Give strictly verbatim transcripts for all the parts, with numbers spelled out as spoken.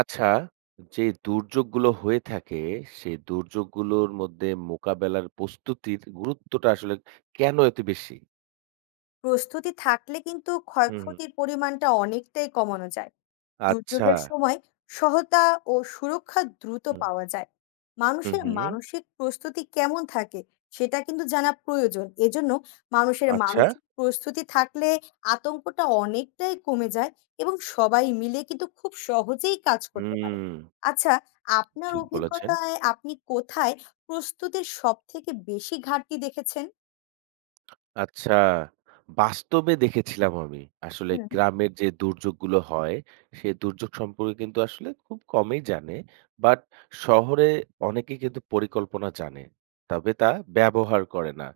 আচ্ছা, যে দুর্যোগগুলো হয়ে থাকে, সেই দুর্যোগগুলোর মধ্যে মোকাবেলার প্রস্তুতির গুরুত্বটা আসলে কেন এত বেশি? প্রস্তুতি থাকলে কিন্তু হুম, হুম। ক্ষয়ক্ষতির পরিমাণটা অনেকটাই কমানো যায়। আচ্ছা। দুর্যোগের সময় সহায়তা ও সুরক্ষা দ্রুত হুম, পাওয়া যায়। হুম, মানুষের হুম। মানসিক প্রস্তুতি কেমন থাকে সেটা কিন্তু জানা প্রয়োজন। এজন্য মানুষের আচ্ছা। মানসিক প্রস্তুতি থাকলে আতঙ্কটা অনেকটাই কমে যায় এবং সবাই মিলে কিন্তু খুব সহজেই কাজ করতে পারে। হুম, আচ্ছা, আপনার ঠিক বলেছেন। অভিজ্ঞতায় আপনি কোথায় প্রস্তুতির সবথেকে বেশি ঘাটতি দেখেছেন? আচ্ছা, বাস্তবে দেখেছিলাম আমি। আসলে হুম। গ্রামের যে দুর্যোগগুলো হয়, সে দুর্যোগ সম্পর্কে কিন্তু আসলে খুব কমই জানে। বাট শহরে অনেকেই কিন্তু পরিকল্পনা জানে। তবে তা ব্যবহার করে না।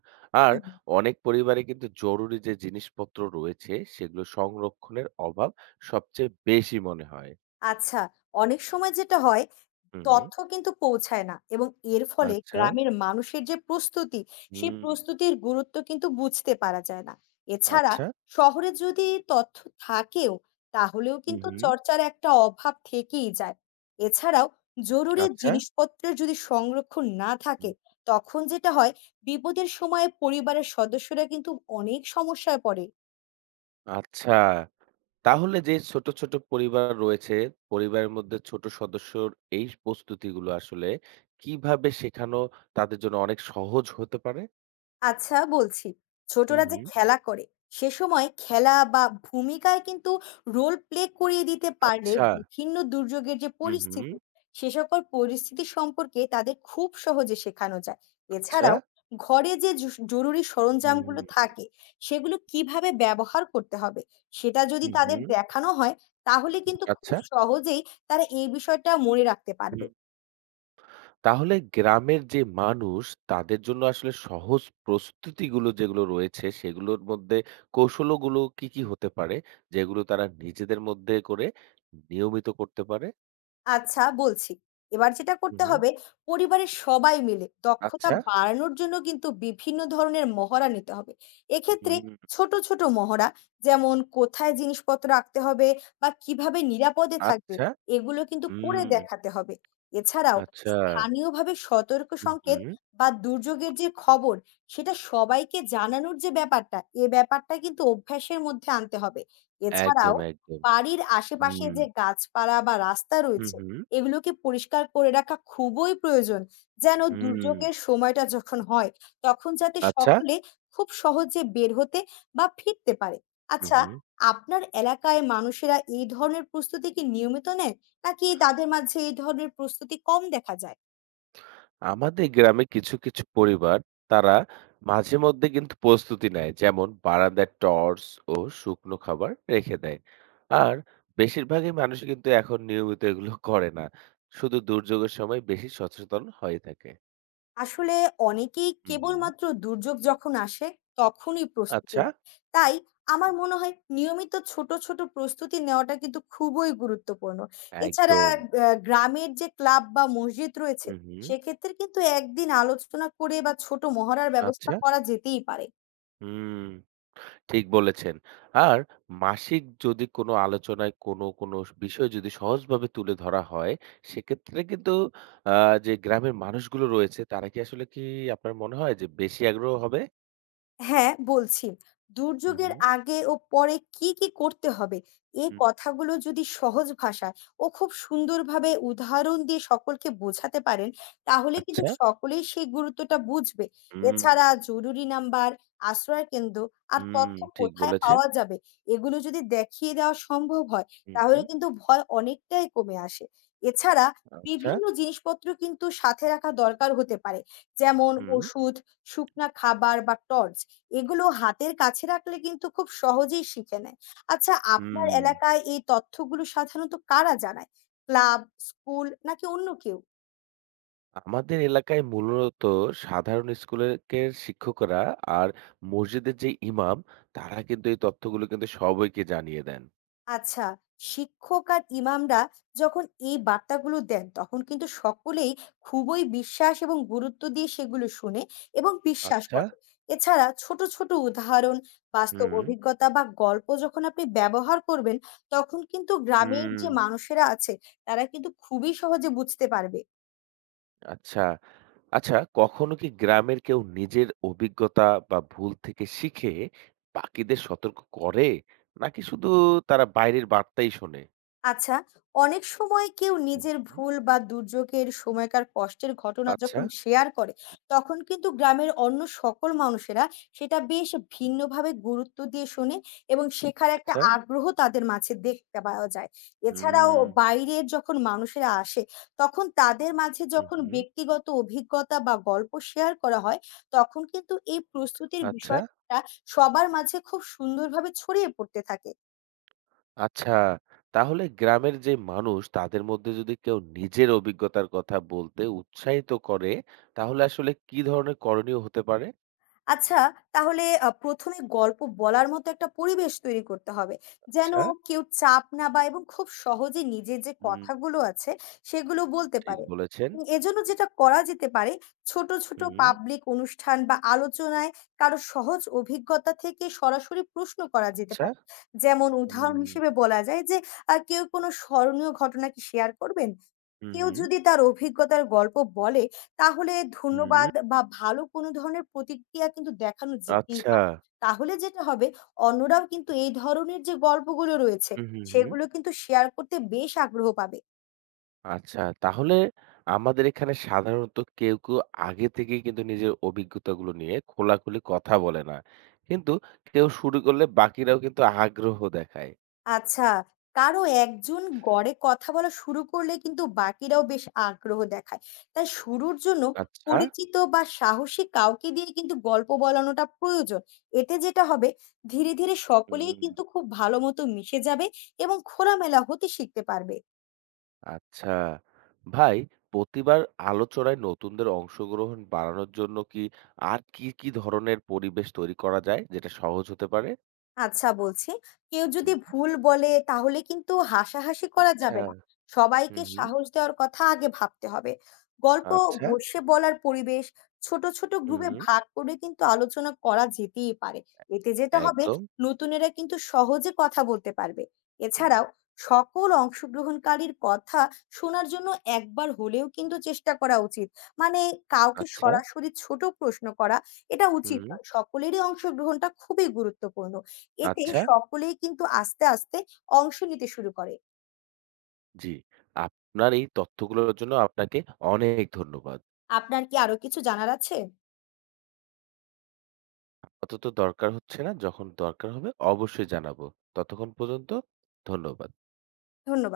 আর হুম। অনেক পরিবারে কিন্তু জরুরি যে জিনিসপত্র রয়েছে, সেগুলো সংরক্ষণের অভাব সবচেয়ে বেশি মনে হয়। আচ্ছা, অনেক সময় যেটা হয় হু, হু। তথ্য কিন্তু পৌঁছায় না এবং এর ফলে আচ্ছা। গ্রামের মানুষের যে প্রস্তুতি, সেই হুম। প্রস্তুতির গুরুত্ব কিন্তু বুঝতে পারা যায় না। এছাড়া আচ্ছা। শহরে যদি তথ্য থাকেও, তাহলেও হু, কিন্তু হু। চর্চার একটা অভাব থেকেই যায়। এছাড়াও জরুরি আচ্ছা। জিনিসপত্রের যদি সংরক্ষণ না হুম। থাকে, তখন যেটা হয় বিপদের সময়ে পরিবারের সদস্যরা কিন্তু অনেক সমস্যায় পড়ে। আচ্ছা। তাহলে যে ছোট, ছোট পরিবার রয়েছে, পরিবারের মধ্যে ছোট সদস্যর এই প্রস্তুতিগুলো আসলে কিভাবে শেখানো তাদের জন্য অনেক সহজ হতে পারে? আচ্ছা বলছি, হুম, ছোটরা যে হুম। খেলা করে, সে সময় খেলা বা ভূমিকায় কিন্তু রোল প্লে করিয়ে দিতে পারলে আচ্ছা। বিভিন্ন দুর্যোগের যে হুম, হুম। পরিস্থিতি, সে সকল পরিস্থিতি সম্পর্কে তাদের খুব সহজে শেখানো যায়। আচ্ছা। এছাড়াও ঘরে যে জু জরুরি হুম, সরঞ্জামগুলো থাকে, সেগুলো কিভাবে ব্যবহার করতে হবে, সেটা যদি হুম, তাদের হুম। দেখানো হয়, তাহলে কিন্তু খুব আচ্ছা। সহজেই তারা এই বিষয়টা মনে রাখতে হুম। পারবে। তাহলে গ্রামের যে মানুষ তাদের জন্য আসলে সহজ প্রস্তুতিগুলো যেগুলো রয়েছে সেগুলোর মধ্যে কৌশলগুলো কি, কি হতে পারে? যেগুলো তারা নিজেদের মধ্যে করে নিয়মিত করতে পারে? আচ্ছা বলছি। এবার যেটা হুম, করতে হুম। হবে পরিবারের সবাই মিলে দক্ষতা আচ্ছা। বাড়ানোর জন্য কিন্তু বিভিন্ন ধরনের মহড়া নিতে হবে। এক্ষেত্রে হুম। ছোট, ছোট মহড়া যেমন কোথায় জিনিসপত্র রাখতে হবে বা কিভাবে নিরাপদে থাকবে আচ্ছা। এগুলো কিন্তু করে হুম, দেখাতে হবে। এছাড়াও আচ্ছা। স্থানীয়ভাবে সতর্ক হু, সংকেত হুম। বা দুর্যোগের যে খবর সেটা সবাইকে জানানোর যে ব্যাপারটা, এ ব্যাপারটা কিন্তু অভ্যাসের মধ্যে আনতে হবে। একদম, এছাড়াও একদম। বাড়ির আশেপাশে হুম, যে গাছপালা বা রাস্তা হু, রয়েছে হুম, এগুলোকে পরিষ্কার করে রাখা খুবই প্রয়োজন। যেন হুম। দুর্যোগের সময়টা যখন হয়, তখন যাতে আচ্ছা। সকলে খুব সহজে বের হতে বা ফিরতে পারে। হু, আচ্ছা, হুম। আপনার এলাকায় মানুষেরা এই ধরনের প্রস্তুতি কি নিয়মিত নেয়? নাকি তাদের মাঝে এই ধরনের প্রস্তুতি কম দেখা যায়? আমাদের গ্রামে কিছু, কিছু পরিবার তারা মাঝে মধ্যে কিন্তু প্রস্তুতি নেয়। যেমন বারান্দায় টর্চ ও শুকনো খাবার রেখে দেয়। আর বেশিরভাগই মানুষ কিন্তু এখন নিয়মিত এগুলো করে না। শুধু দুর্যোগের সময় বেশি সচেতন হয়ে থাকে। আসলে অনেকেই হুম, কেবলমাত্র দুর্যোগ যখন আসে তখনই প্রস্তুতি আচ্ছা। নেয়। তাই আমার মনে হয় নিয়মিত ছোট, ছোট প্রস্তুতি নেওয়াটা কিন্তু খুবই গুরুত্বপূর্ণ। এছাড়া একদম। আ গ্রামের যে ক্লাব বা মসজিদ হু, রয়েছে, হুম। সেক্ষেত্রে কিন্তু একদিন আলোচনা করে বা ছোট মহড়ার ব্যবস্থা আচ্ছা। করা যেতেই পারে। হুম। ঠিক বলেছেন। আর মাসিক যদি কোনো আলোচনায় কোনো, কোনো বিষয় যদি সহজভাবে তুলে ধরা হয়, সেক্ষেত্রে কিন্তু আ যে গ্রামের মানুষগুলো রয়েছে তারা কি আসলে কি আপনার মনে হয় যে বেশি আগ্রহ হবে? হ্যাঁ, বলছি। হুম, দুর্যোগের হুম, আগে ও পরে কি, কি করতে হবে? এ হুম। কথাগুলো যদি সহজ ভাষায় ও খুব সুন্দরভাবে উদাহরণ দিয়ে সকলকে বোঝাতে পারেন, তাহলে কিন্তু আচ্ছা। সকলেই সেই গুরুত্বটা বুঝবে। হুম, এছাড়া জরুরি নাম্বার, আশ্রয়কেন্দ্র আর হুম, তথ্য ঠিক কোথায় বলেছেন। পাওয়া যাবে, এগুলো যদি দেখিয়ে দেওয়া সম্ভব হয়, হুম, তাহলে হুম। কিন্তু ভয় অনেকটাই কমে আসে। এছাড়া আচ্ছা। বিভিন্ন জিনিসপত্র কিন্তু সাথে রাখা দরকার হতে পারে। যেমন হুম, ওষুধ, শুকনা খাবার বা টর্চ। এগুলো হাতের কাছে রাখলে কিন্তু খুব সহজেই শিখে নেয়। আচ্ছা আপনার হুম। এলাকায় এই তথ্যগুলো সাধারণত কারা জানায়? ক্লাব, স্কুল নাকি অন্য কেউ? আমাদের এলাকায় মূলত সাধারণ স্কুলের শিক্ষকরা আর মসজিদের যে ইমাম তারা কিন্তু এই তথ্যগুলো কিন্তু সবাইকে জানিয়ে দেন। আচ্ছা, শিক্ষক আর ইমামরা যখন এই বার্তাগুলো দেন তখন কিন্তু সকলেই খুবই বিশ্বাস এবং গুরুত্ব দিয়ে সেগুলো শুনে এবং বিশ্বাস আচ্ছা। করে। এছাড়া ছোট, ছোট উদাহরণ, বাস্তব হুম, অভিজ্ঞতা বা গল্প যখন আপনি ব্যবহার করবেন তখন কিন্তু গ্রামের হুম, যে মানুষেরা আছে তারা কিন্তু খুবই সহজে বুঝতে পারবে। আচ্ছা। আচ্ছা কখনো কি গ্রামের কেউ নিজের অভিজ্ঞতা বা ভুল থেকে শিখে বাকিদের সতর্ক করে? নাকি শুধু তারা বাইরের বার্তাই শোনে? আচ্ছা, অনেক সময় কেউ হুম, নিজের হুম। ভুল বা দুর্যোগের সময়কার কষ্টের ঘটনা আচ্ছা, যখন শেয়ার করে, তখন কিন্তু গ্রামের অন্য সকল মানুষেরা সেটা বেশ ভিন্নভাবে গুরুত্ব দিয়ে শোনে এবং শেখার একটা আচ্ছা। আগ্রহ তাদের মাঝে দেখতে পাওয়া যায়। এছাড়াও হুম, বাইরের যখন মানুষেরা আসে, তখন তাদের মাঝে হুম, যখন হুম। ব্যক্তিগত অভিজ্ঞতা বা গল্প শেয়ার করা হয়, তখন কিন্তু এই প্রস্তুতির আচ্ছা, বিষয়টা সবার মাঝে খুব সুন্দরভাবে ছড়িয়ে পড়তে থাকে। আচ্ছা। তাহলে গ্রামের যে মানুষ তাদের মধ্যে যদি কেউ নিজের অভিজ্ঞতার কথা বলতে উৎসাহিত করে তাহলে আসলে কি ধরনের করণীয় হতে পারে? আচ্ছা, তাহলে আ প্রথম এ গল্প বলার মতো একটা পরিবেশ তৈরি করতে হবে। যেন আচ্ছা, কেউ চাপ না বা এবং খুব সহজে নিজের যে হুম, কথাগুলো আছে, সেগুলো বলতে ঠিক পারে। বলেছেন। উম এজন্য যেটা করা যেতে পারে, ছোট, ছোট হুম, পাবলিক অনুষ্ঠান বা আলোচনায় কারো সহজ অভিজ্ঞতা থেকে সরাসরি প্রশ্ন করা যেতে আচ্ছা, পারে। যেমন হুম। উদাহরণ হিসেবে বলা যায় যে, আ কেউ কোনো স্মরণীয় ঘটনা কি শেয়ার করবেন? হুম, কেউ হুম, যদি তার অভিজ্ঞতার গল্প বলে, তাহলে হুম। ধন্যবাদ বা ভালো কোনো ধরনের প্রতিক্রিয়া কিন্তু দেখানো যেতেই আচ্ছা। পারে। তাহলে যেটা হবে অন্যরাও কিন্তু এই ধরনের যে গল্পগুলো রয়েছে, হুম, হুম, হুম। সেগুলো কিন্তু শেয়ার করতে বেশ আগ্রহ পাবে। আচ্ছা, তাহলে আমাদের এখানে সাধারণত কেউ, কেউ আগে থেকেই কিন্তু নিজের অভিজ্ঞতাগুলো নিয়ে খোলাখুলি কথা বলে না। কিন্তু কেউ শুরু করলে বাকিরাও কিন্তু আগ্রহ দেখায়। আচ্ছা, কারো একজন গড়ে কথা বলা শুরু করলে কিন্তু বাকিরাও বেশ আগ্রহ দেখায়। তাই শুরুর জন্য আচ্ছা। পরিচিত বা সাহসী কাউকে দিয়ে কিন্তু গল্প বলানোটা প্রয়োজন। এতে যেটা হবে ধীরে, ধীরে সকলেই হুম, কিন্তু খুব ভালো মতো মিশে যাবে এবং খোলামেলা হতে শিখতে পারবে। আচ্ছা। ভাই, প্রতিবার আলোচনায় নতুনদের অংশগ্রহণ বাড়ানোর জন্য কি আর কি, কি ধরনের পরিবেশ তৈরি করা যায় যেটা সহজ হতে পারে? আচ্ছা বলছি। কেউ যদি হুম, ভুল বলে তাহলে কিন্তু হাসাহাসি করা আচ্ছা। যাবে না। সবাইকে হুম, হুম। সাহস দেওয়ার কথা আগে ভাবতে হবে। গল্প আচ্ছা। বসে বলার পরিবেশ ছোট, ছোট গ্রুপে হুম, ভাগ করে কিন্তু আলোচনা করা যেতেই পারে। এতে যেটা হবে একদম। নতুনেরা কিন্তু সহজে কথা বলতে পারবে। হুম, এছাড়াও সকল অংশগ্রহণকারীর কথা শোনার জন্য একবার হলেও কিন্তু চেষ্টা করা উচিত। মানে কাউকে আচ্ছা, সরাসরি ছোট প্রশ্ন করা এটা উচিত হুম, নয়। সকলেরই অংশগ্রহণটা খুবই গুরুত্বপূর্ণ। এতে আচ্ছা, সকলেই কিন্তু আস্তে, আস্তে অংশ নিতে শুরু করে। জি। আপনার এই তথ্যগুলোর জন্য আপনাকে অনেক ধন্যবাদ। আপনার কি আরো কিছু জানার আছে? আপাতত দরকার হচ্ছে না, যখন দরকার হবে অবশ্যই জানাবো। ততক্ষণ পর্যন্ত ধন্যবাদ। ধন্যবাদ।